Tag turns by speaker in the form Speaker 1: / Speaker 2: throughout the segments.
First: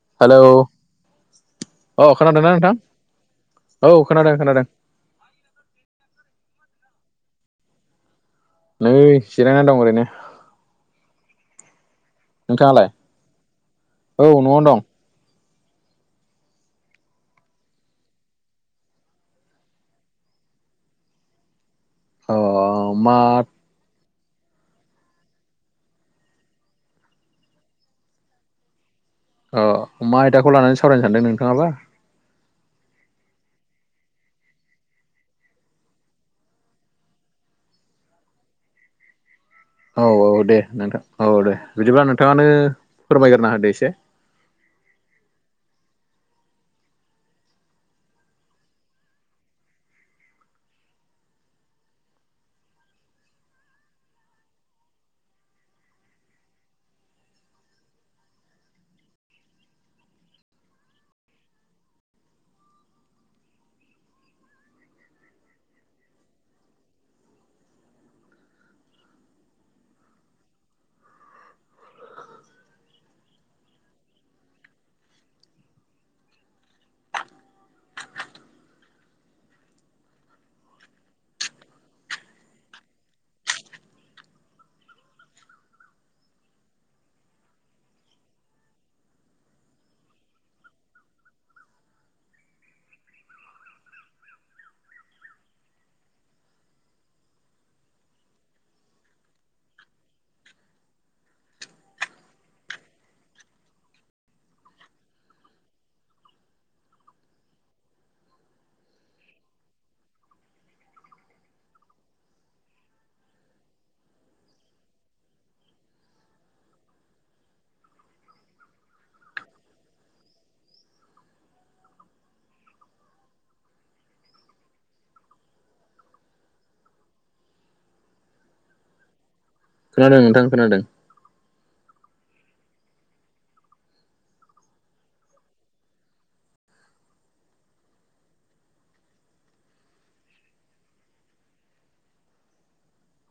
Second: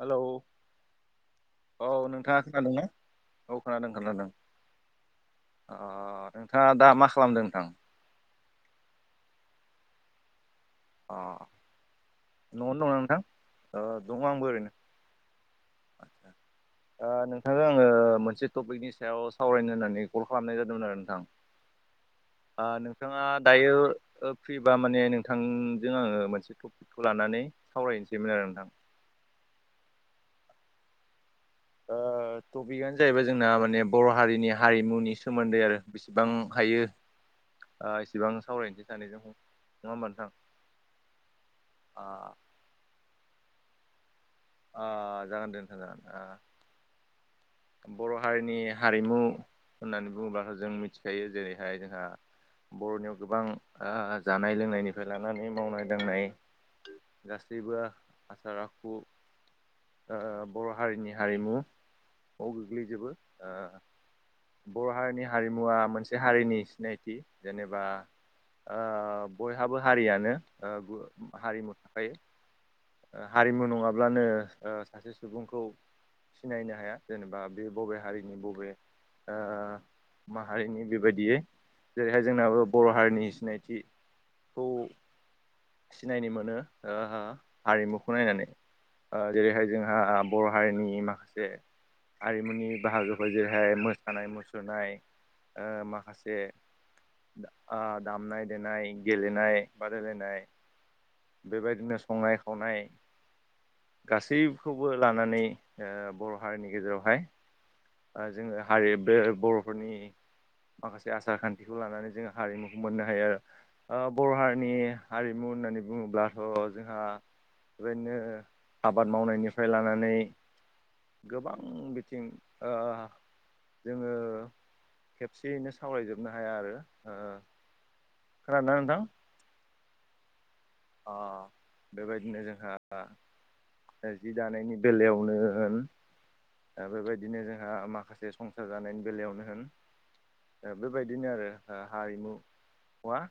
Speaker 1: Hello औ
Speaker 2: अ
Speaker 1: नोंथाङा
Speaker 2: खोनादोंना
Speaker 1: खोनादों
Speaker 2: नोंथां
Speaker 1: ना? औ खोनादों खोनादों। अ नोंथाङा दा मा खालामदों नोंथां?
Speaker 2: नै जिरायना दं ओरैनो।
Speaker 1: अ न'आवनो
Speaker 2: नोंथाङालाय
Speaker 1: दंना नोंथां? ओ
Speaker 2: औ
Speaker 1: दङ आंबो
Speaker 2: न'आवनो
Speaker 1: ओरैनो।
Speaker 2: दं
Speaker 1: आतसा। ओ नोंथांजों आङो मोनसे टपिकनि सायाव सावरायनो होननानै कल खालामनाय जादोंमोन आरो नोंथां। आ
Speaker 2: अ मा
Speaker 1: नोंथाङा दायो ओ फ्रिबा माने नोंथांजों आङो मोनसे टपिकखौ लानानै सावरायनसैमोन आरो नोंथां।
Speaker 2: अ मा आयदाखौ लानानै सावरायनो सान्दों नोंथाङाबा!
Speaker 1: ओ टपिकआनो जाहैबाय जोंना माने बर' हारिनि हारिमुनि सोमोन्दै आरो बेसेबां हायो। ओ इसेबां सावरायनसै सानैजोंनो।
Speaker 2: औ औ दे नोंथां औ दे।
Speaker 1: ओ
Speaker 2: बिदिबा नोंथाङानो फोरमायग्रोना होदो एसे।
Speaker 1: ओ जागोन दे नोंथां जागोन। ओ बर' हारिनि हारिमु होननानै बुङोबाथ' जों मिथिखायो जेरैहाय जोंहा बर'नियाव गोबां ओ जानाय लोंनायनिफ्राय लानानै मावनाय दांनाय गासैबो आसार आखु ओ बर' हारिनि हारिमु आव गोग्लैजोबो ओ बर' हारिनि हारिमुवा मोनसे हारिनि सिनायथि जेनेबा ओ बयहाबो हारियानो ओ गु हारिमु थाखायो। ओ हारिमु नङाब्लानो ओ सासे सुबुंखौ सिनायनो हाया जेनेबा बे बबे हारिनि बबे ओ माहारिनि बेबायदियै। जेरैहाय जोंनाबो बर' हारिनि सिनायथि खौ सिनायनि मोनो ओ हो हारिमुखौ नायनानै। ओ जेरैहाय जोंहा बर' हारिनि माखासे आरिमुनि बाहागोफोर जेरैहाय मोसानाय मुसुरनाय ओ माखासे दा आ दामनाय देनाय गेलेनाय बादायलायनाय। बेबायदिनो संनाय खावनाय गासिब खौबो लानानै ओ बर' हारिनि गेजेरावहाय ओ जोङो हारि बे बर'फोरनि माखासे आसार खान्थिखौ लानानै जोङो हारिमुखौ मोननो हायो आरो। ओ बर' हारिनि हारिमु होननानै बुङोब्लाथ' जोंहा बेबायदिनो आबाद मावनायनिफ्राय लानानै गोबां बिथिं ओ जोङो खेबसेयैनो सावरायजोबनो हाया आरो ओ खोनादोंना नोंथां?
Speaker 2: खोनादों नोंथां खोनादों।
Speaker 1: ओ बेबायदिनो जोंहा जि दानायनि बेलायावनो दा बेबायदिनो जोंहा माखासे संसार जानायनि बेलायावनो होन दा बेबायदिनो आरो ओ हारिमुआ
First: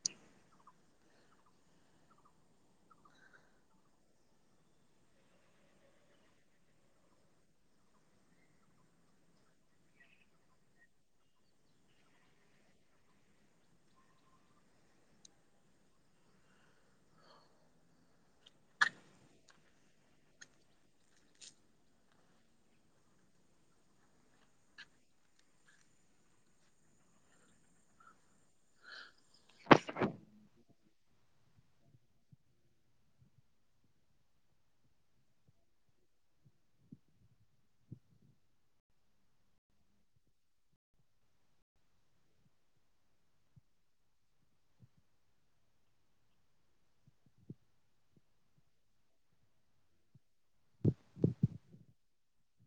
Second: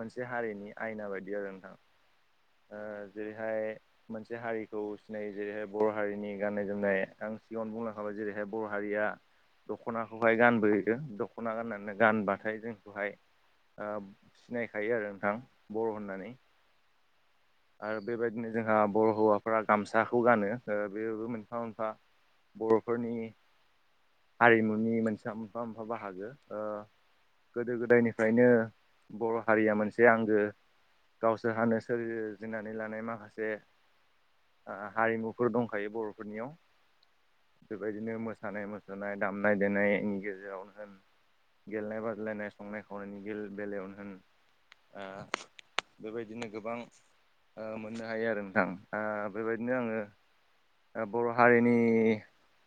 Speaker 1: मोनसे हारिनि आयना बायदि आरो नोंथां। ओ जेरैहाय मोनसे हारिखौ सिनायो जेरैहाय बर' हारिनि गाननाय जोमनाय आं सिगाङावनो बुंलांखाबाय जेरैहाय बर' हारिया दख'नाखौहाय गानबोहदों दख'ना गाननानै गानबाथाय जोंखौहाय सिनायखायो आरो नोंथां बर' होननानै आरो बेबायदिनो जोंहा बर' हौवाफोरा गामसाखौ गानो ओ बेबो मोनफा मोनफा बर'फोरनि हारिमुनि मोनसे मोनफा मोनफा बाहागो ओ गोदो गोदायनिफ्रायनो बर' हारिया मोनसे आंगो गावसोर हानो सोर जिनानै लानाय माखासे हारिमुफोर दंखायो बर'फोरनियाव। बेबायदिनो मोसानाय मुसुरनाय दामनाय देनायनि गेजेरावनो होन गेलेनाय बादलायनाय संनाय खावनायनि बेल बेलायावनो होन आं बेबायदिनो गोबां ओ मोननो हायो आरो नोंथां आ बेबायदिनो आङो बर' हारिनि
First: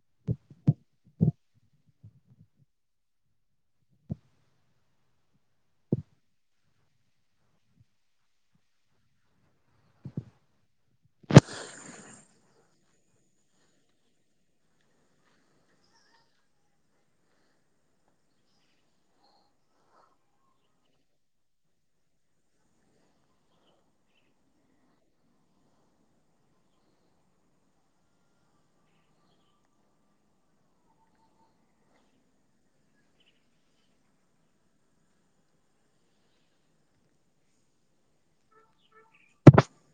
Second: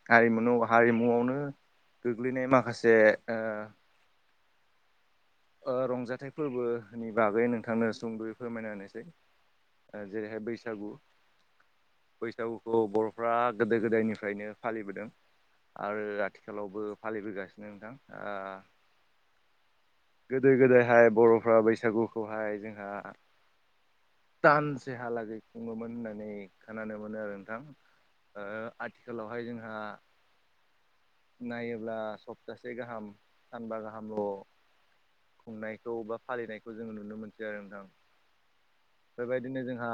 Speaker 1: हारिमु हारिमुआवनो गोग्लैनाय माखासे ओ ओ रंजाथाइ फोरबोनि बागै नोंथांनो सुंद'यै फोरमायना होनोसै जेरैहाय बैसागु बैसागुखौ बर'फ्रा गोदो गोदायनिफ्रायनो फालिबोदों आरो आथिखालावबो फालिबोगासिनो नोंथां आ गोदो गोदायहाय बर'फ्रा बैसागुखौहाय जोंहा दानसेहालागै खुङोमोन होननानै खोनानो मोनो आरो नोंथां ओ आथिखालावहाय जोंहा नायोब्ला सप्तासे गाहाम सानबा गाहामल' खुंनायखौ बा फालिनायखौ जोंङो नुनो मोनसै आरो नोंथां बेबायदिनो जोंहा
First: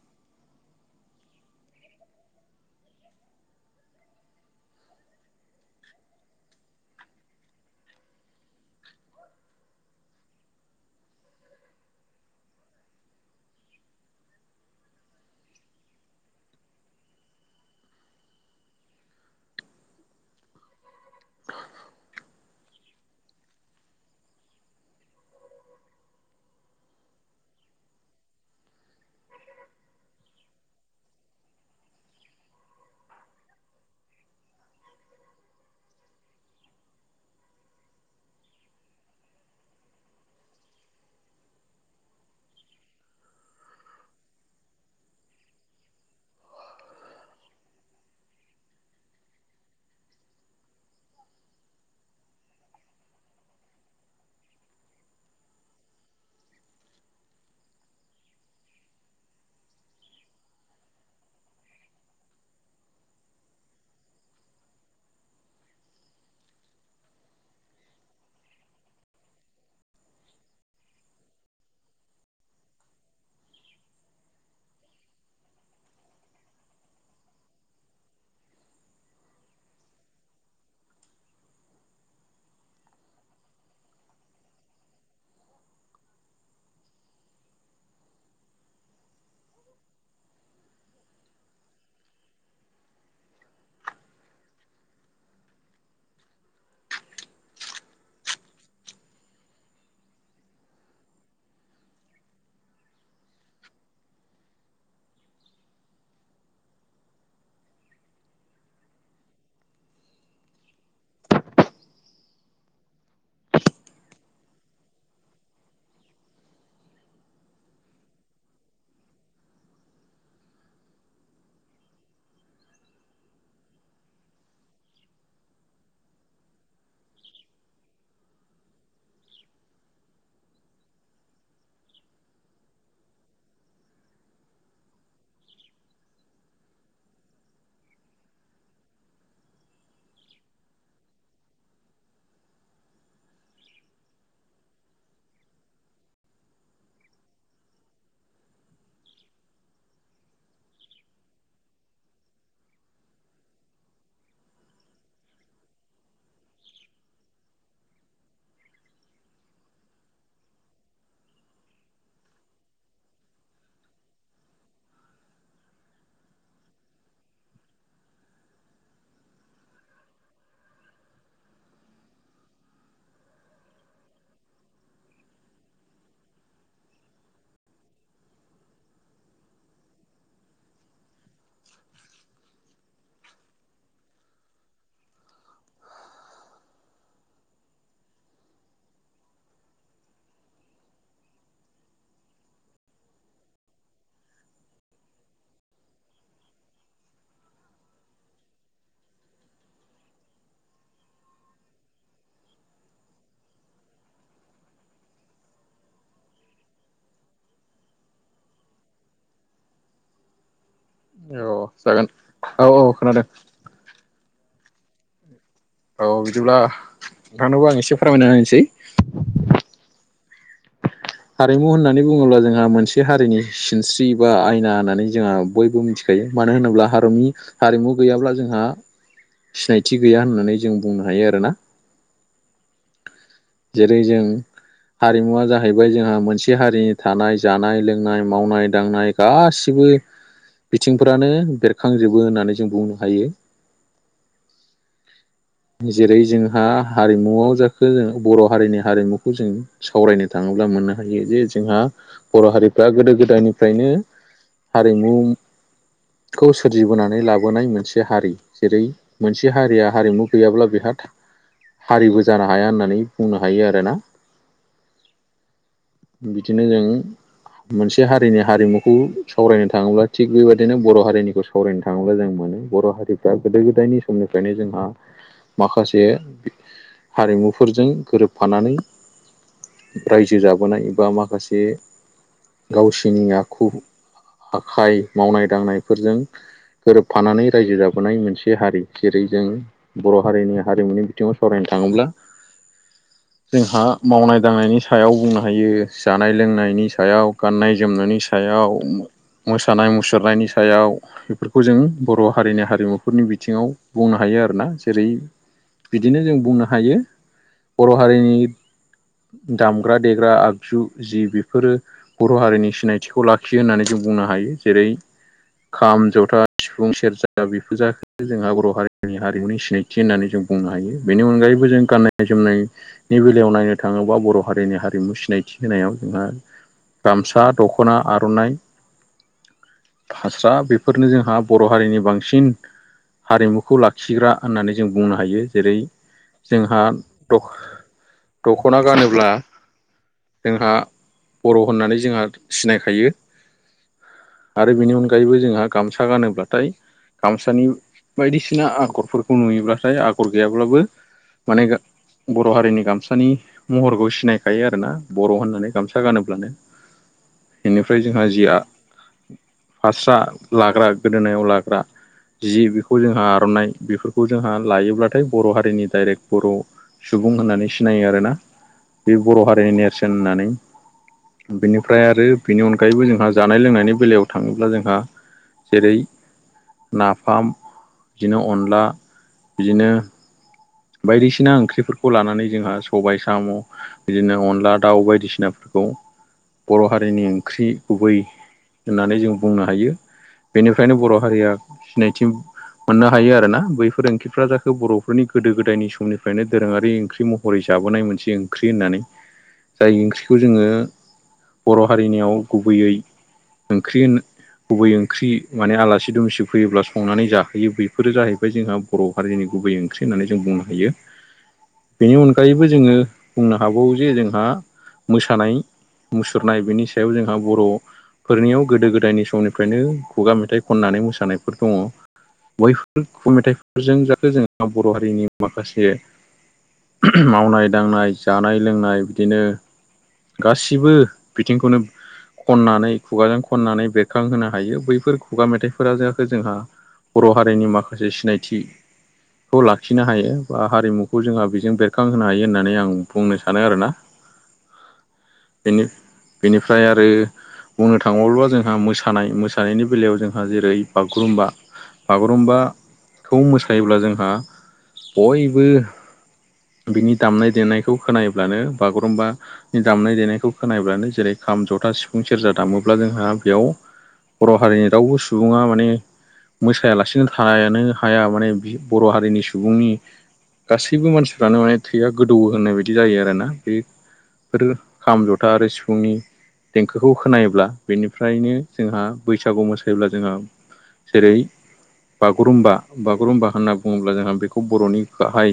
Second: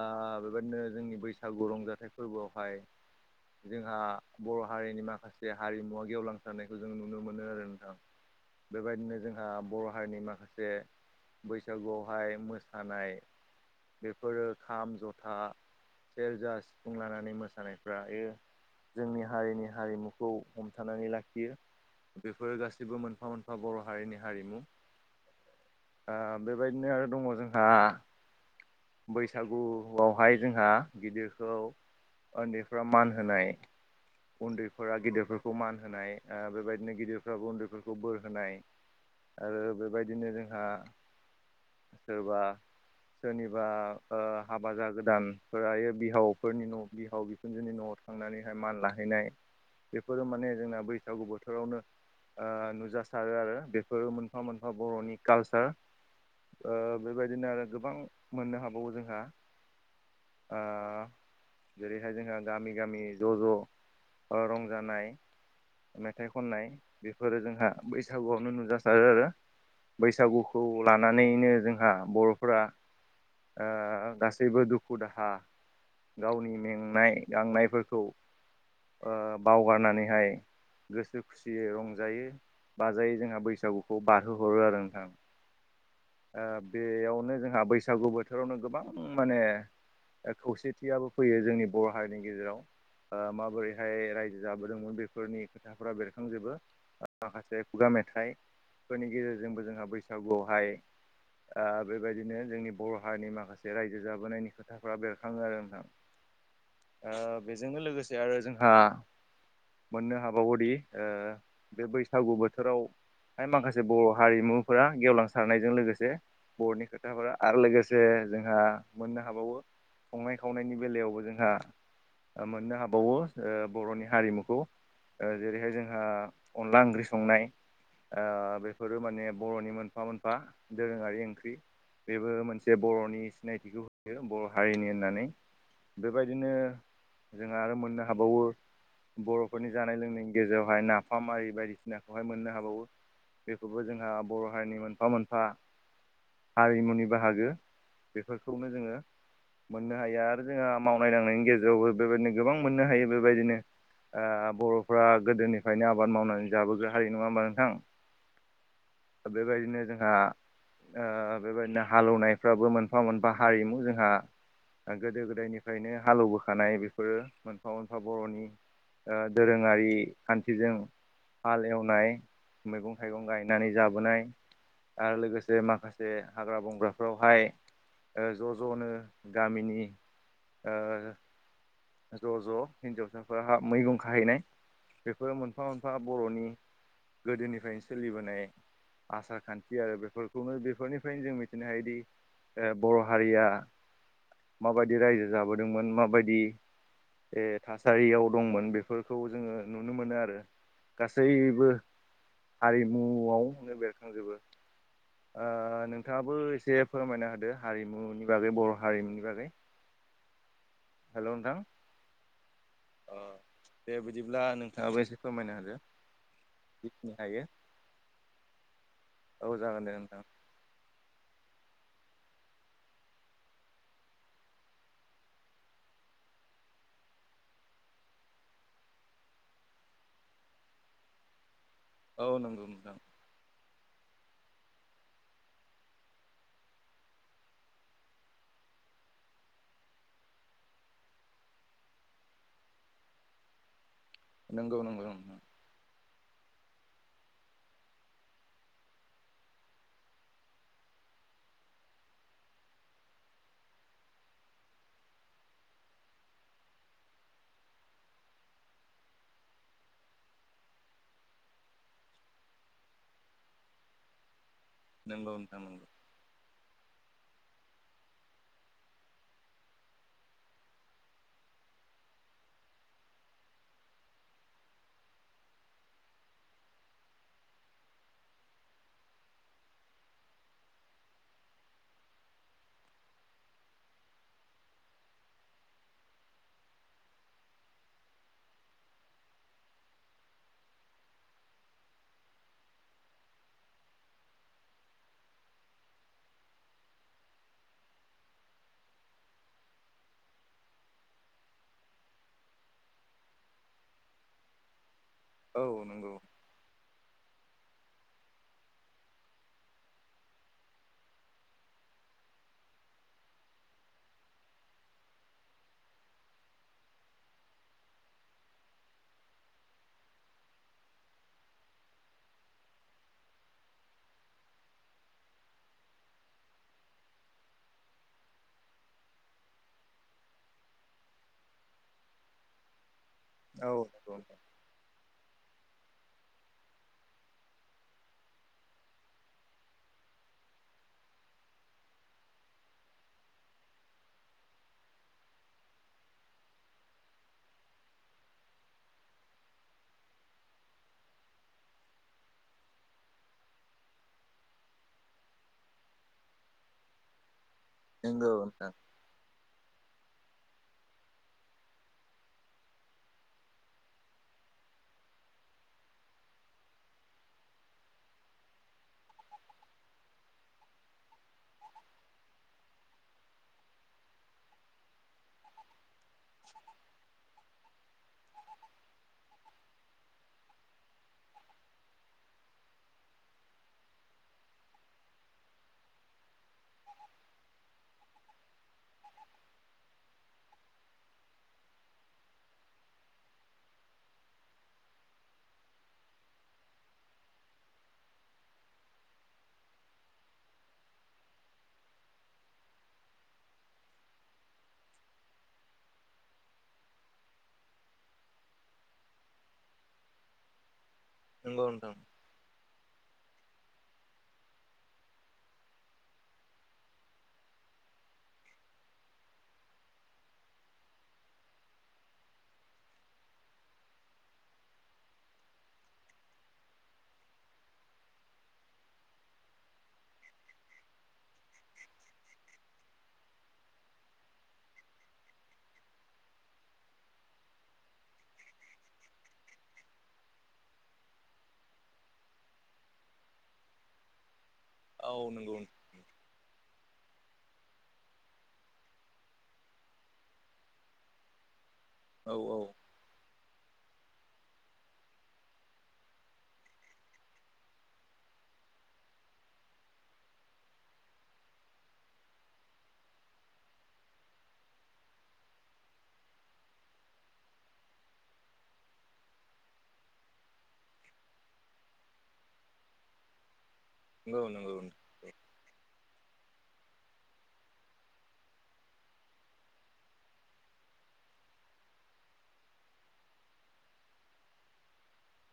Speaker 1: ओ बेबायदिनो जोंनि बैसागु रंजाथाइ फोरबोआवहाय जोंहा बर' हारिनि माखा से हारिमुवा गेवलांसारनायखौ जों नुनो मोनो आरो नोंथां। बेबायदिनो जोंहा बर' हारिनि माखासे बैसागुआवहाय मोसानाय बेफोरो खाम जथा सेरजा सिफुं लानानै मोसानायफ्रायो जोंनि हारिनि हारिमु खौ हमथानानै लाखियो बेफोरो गासैबो मोनफा मोनफा बर' हारिनि हारिमु आ बेबायदिनो आरो दङ जोंहा बैसागुआवहाय जोंहा गिदिरखौ ओन्दैफ्रा मान होनाय उन्दै फोरा गिदिरफोरखौ मान होनाय ओ बेबायदिनो गिदिरफ्राबो उन्दैफोरखौ बोर होनाय आरो बेबायदिनो जोंहा सोरबा सोरनिबा हाबा जा गोदानफोरायो बिहावफोरनि न' बिहाव बि जोंनि न'आव थांनानैहाय मान लाहैनाय बेफोरो माने जोंना बैसागु बोथोरावनो ओ नुजासारो आरो बेफोरो मोनफा मोनफा बर'नि कालसार ओ बेबायदिनो आरो गोबां मोननो हाबावो जोंहा ओ जेरैहाय जोंहा गामि गामि ज' ज' रंजानाय मेथाइ खननाय बेफोरो जोंहा बैसागुआवनो नुजासारो आरो। बैसागुखौ लानानैनो जोंहा बर'फोरा ओ गासैबो दुखु दाहा गावनि मेंनाय गांनायफोरखौ ओ बावगारनानैहाय गोसो खुसियै रंजायो बाजायो जोंहा बैसागुखौ बारहोहरो आरो नोंथां। ओ बेयावनो जोंहा बैसागु बोथोरावनो गोबां माने खौसेथियाबो फैयो जोंनि बर' हारिनि गेजेराव ओ माबोरैहाय रायजो जाबोदोंमोन बेफोरनि खोथाफोरा बेरखांजोबो माखासे खुगा मेथाइफोरनि गेजेरजोंबो जोंहा बैसागुआवहाय ओ बेबायदिनो जोंनि बर' हारिनि माखासे रायजो जाबोनायनि खोथाफोरा बेरखाङो आरो नोंथां। ओ बेजोंनो लोगोसे आरो जोंहा मोननो हाबावोदि बे बैसागु बोथोराव माखासे बर' हारिमुफोरा गेवलांसारनायजों लोगो से बर'नि खोथाफोरा आरो लोगोसे जोंहा मोननो हाबावो संनाय खावनायनि बेलायावबो जोंहा मोननो हाबावो बर'नि हारिमुखौ जेरैहाय जोंहा अनला ओंख्रि संनाय ओ बेफोरो माने बर'नि मोनफा मोनफा दोरोङारि ओंख्रि बेबो मोनसे बर'नि सिनायथिखौ होयो बर' हारिनि होननानै। बेबायदिनो जोंहा आरो मोननो हाबावो बर'फोरनि जानाय लोंनायनि गेजेरावहाय नाफाम आरि बायदिसिनाखौहाय मोननो हाबावो। बेखौबो जोंहा बर' हारिनि मोनफा मोनफा हारिमुनि बाहागो बेफोरखौनो जोंङो मोननो हायो आरो जोंहा मावनाय दांनायनि गेजेरावबो बेबायदिनो गोबां मोननो हायो बेबायदिनो ओ बर'फ्रा गोदोनिफ्रायनो आबाद मावनानै जाबोग्रा हारि नङा होमबा नोंथां। बेबायदिनो जोंहा ओ बेबायदिनो हालेवनायफ्राबो मोनफा मोनफा हारिमु जोंहा गोदो गोदायनिफ्रायनो हालौबोखानाय बेफोरो मोनफा मोनफा बर'नि ओ दोरोङारि खान्थिजों हालेवनाय मैगं थाइगं गायनानै जाबोनाय आरो लोगो जे माखासे हाग्रा बंग्राफ्रावहाय ज' ज'नो गामिनि ओ ज' ज' हिन्जावसाफोर मैगं खाहैनाय बेफोर मोनफा मोनफा बर'नि गोदोनिफायनो सोलिबोनाय आसार खान्थि आरो बेफोर खौनो बेफोरनिफ्रायनो जों मिथिनो हायोदि बर' हारिया माबायदि रायजो जाबोदोंमोन माबायदि ए थासारियाव दंमोन बेफोरखौ जोङो नुनो मोनो आरो। गासैबो हारिमुआवनो बेरखांजोबो। ओ नोंथाङाबो एसे फोरमायना होदो हारिमुनि बागै बर' हारिमुनि बागै। हेलौ नोंथां
Speaker 2: औ जागोन औ औ
Speaker 1: अ।
Speaker 2: खोनादों
Speaker 1: दे बिदिब्ला नोंथाङाबो एसे फोरमायना होदो।
Speaker 2: औ बिदिब्ला
Speaker 1: जिखिनि हायो
Speaker 2: नोंथांनोबो आं एसे फोरमायना होनसै।
Speaker 1: औ जागोन दे नोंथां।
Speaker 2: हारिमु होननानै बुङोब्ला जोंहा मोनसे हारिनि सिनस्रि बा आयना होननानै जोंहा बयबो मिथि खायो मानो होनोब्ला हारिमनि हारिमु गैयाब्ला जोंहा सिनायथि गैया होननानै जों बुंनो हायो आरो ना।
Speaker 1: औ नोंगौ नोंथां।
Speaker 2: जेरै जों हारिमुवा जाहैबाय जोंहा मोनसे हारिनि थानाय जानाय लोंनाय मावनाय दांनाय। गासिबो बिथिंफ्रानो बेरखांजोबो होननानै जों बुंनो हायो।
Speaker 1: नंगौ नंगौ नोंथां।
Speaker 2: जेरै जोंहा हारिमुआव जाखो जों बर' हारिनि हारिमुखौ जों सावरायनो थाङोब्ला मोननो हायो जे जोंहा बर' हारिफ्रा गोदो गोदायनिफ्रायनो हारिमु खौ सोरजिबोनानै लाबोनाय मोनसे हारि जेरै मोनसे हारिया हारिमु गैयाब्ला बेहा था हारिबो जानो हाया होननानै बुंनो हायो आरो ना।
Speaker 1: नोंगौ नोंथां नोंगौ।
Speaker 2: बिदिनो जों मोनसे हारिनि हारिमुखौ सावरायनो थाङोब्ला थिग बेबायदिनो बर' हारिनिखौ सावरायनो थाङोब्ला जों मोनो बर' हारिफ्रा गोदो गोदायनि समनिफ्रायनो जोंहा माखासे हारिमुफोरजों गोरोबफानानै रायजो जाबोनाय बा माखासे गावसिनि आखु आखाइ मावनाय दांनायफोरजों गोरोबफानानै रायजो जाबोनाय मोनसे हारि जेरै जों बर' हारिनि हारिमुनि बिथिङाव सावरायनो थाङोब्ला जोंहा मावनाय दांनायनि सायाव बुंना हायो जानाय लोंनायनि सायाव गाननाय जोमनायनि सायाव। मोसानाय मुसुरनायनि सायाव। बेफोरखौ जों बर' हारिनि हारिमुफोरनि बिथिङाव बुंनो हायो आरो ना। जेरै
Speaker 1: औ नंगौ
Speaker 2: बिदिनो जों बुंनो हायो बर' हारिनि दामग्रा देग्रा आगजु जि बिफोरो बर' हारिनि सिनायथिखौ लाखियो होननानै जों बुंनो हायो जेरै खाम, जथा, सिफुं, सेरजा बेफोर जाख जोंहा बर' हारिनि हारिमुनि सिनायथि होननानै जों बुंनो हायो। बेनि अनगायैबो जों गाननाय जोमनाय नि बेलायाव नायनो थाङोब्ला बर' हारिनि हा हारिमु सिनायथि होनायाव बा गामसा, दख'ना, आर'नाइ फास्रा बेफोरनो जोंहा बर' हारिनि बांसिन
Speaker 1: औ
Speaker 2: हारिमुखौ
Speaker 1: नंगौ
Speaker 2: लाखिग्रा
Speaker 1: नोंथां
Speaker 2: होननानै जों बुंनो हायो। जेरै' जोंहा द दख'ना गानोब्ला जोंहा बर' होननानै जोंहा सिनायखायो। आरो बेनि अनगायैबो जोंहा गामसा गानोब्लाथाय गामसानि बायदिसिना आगरफोरखौ नुयोब्लाथाय आगर गैयाब्लाबो माने गा बर' हारिनि गामसानि महरखौ सिनाय खायो आरो ना बर' होननानै गामसा गानोब्लानो। इनिफ्राय जोंहा
Speaker 1: नंगौ
Speaker 2: जिया
Speaker 1: नोंथां
Speaker 2: फास्रा लाग्रा गोदोनायाव लाग्रा जि बेखौ जोंहा आर'नाइ बेफोरखौ जोंहा लायोब्लाथाय बर' हारिनि दडाइरेक्ट बर' सुबुं होननानै सिनायो आरो ना। बे बर' हारिनि नेरसोन होननानै बेनिफ्राय आरो बेनि अनगायैबो जोंहा जानाय लोंनायनि बेलायाव थाङोब्ला जोंहा जेरै नाफाम बिदिनो अनला बिदिनो बायदिसिना ओंख्रिफोरखौ लानानै जोंहा सबाय साम' बिदिनो अनला दाउ बायदिसिनाफोरखौ बर' हारिनि ओंख्रि गुबै होननानै जों बुंनो हायो। बेनिफ्रायनो बर' हारिया सिनायथि मोननो हायो आरो ना। बैफोर ओंख्रिफ्रा जाखो बर'फोरनि गोदो गोदायनि समनिफ्रायनो दोरोङारि ओंख्रि महरै जाबोनाय मोनसे ओंख्रि होननानै जाय ओंख्रिखौ जोङो बर' हारिनियाव गुबैयै ओंख्रि गुबै ओंख्रि माने आलासि दुमसि फैयोब्ला संनानै जाहोयो बेफोरो जाहैबाय जोंहा बर' हारिनि गुबै ओंख ख्रि होननानै जों बुंनो हायो।
Speaker 1: नंगौ नोंथां।
Speaker 2: बेनि अनगायैबो जोङो बुंनो हागौ जे जोंहा मोसानाय मुसुरनाय बेनि सायाव जोंहा बर' फोरनियाव गोदो गोदायनि समनिफ्रायनो खुगा मेथाइ खननानै मोसानायफोर दङ। बैफोर खु मेथाइफोरजों जाथे जोंहा बर' हारिनि माखासे मावनाय दांनाय जानाय लोंनाय बिदिनो गासिबो बिथिंखौनो खननानै खुगाजों खननानै बेरखांहोनो हायो बैफोर खुगा मेथाइफोरा जाखो जोंहा बर' हारिनि माखासे सिनायथि खौ लाखिनो हायो बा हारिमुखौ जोंहा बेजों बेरखांहोनो हायो होननानै आं बुंनो सानो आरोना।
Speaker 1: औ नंगौ।
Speaker 2: बेनि बेनिफ्राय आरो बुंनो थाङोबाव्लाा जोंहा मोसानाय मोसानायनि बेलायाव जोंहा जेरै बागुरुम्बा
Speaker 1: औ औ
Speaker 2: बागुरुम्बाखौ मोसायोब्ला जोंहा बयबो बिनि दामनाय देनायखौ खोनायोब्लानो बागुरुम्बा दामनाय देनायखौ खोनाब्लानो जेरै खाम जथा सिफुं सेरजा दामोब्ला जोंहा बेयाव बर' हारिनि रावबो सुबुङा माने मोसायालासिनो थानो हाया माने बर' हारिनि सुबुंनि गासैबो मानसिफ्रानो माने थैया गोदौ होननाय बायदि जायो आरोना बे
Speaker 1: नंगौ
Speaker 2: फोरो
Speaker 1: नंगौ नोंथां।
Speaker 2: खाम जथा आरो सिफुंनि देंखोखौ खोनायोब्ला बेनिफ्रायनो जोंहा बैसागु मोसायोब्ला जोंहा जेरै बागुरुम्बा बागुरुम्बा होनना बुङोब्ला जोंहा बेखौ बर'नि गाहाय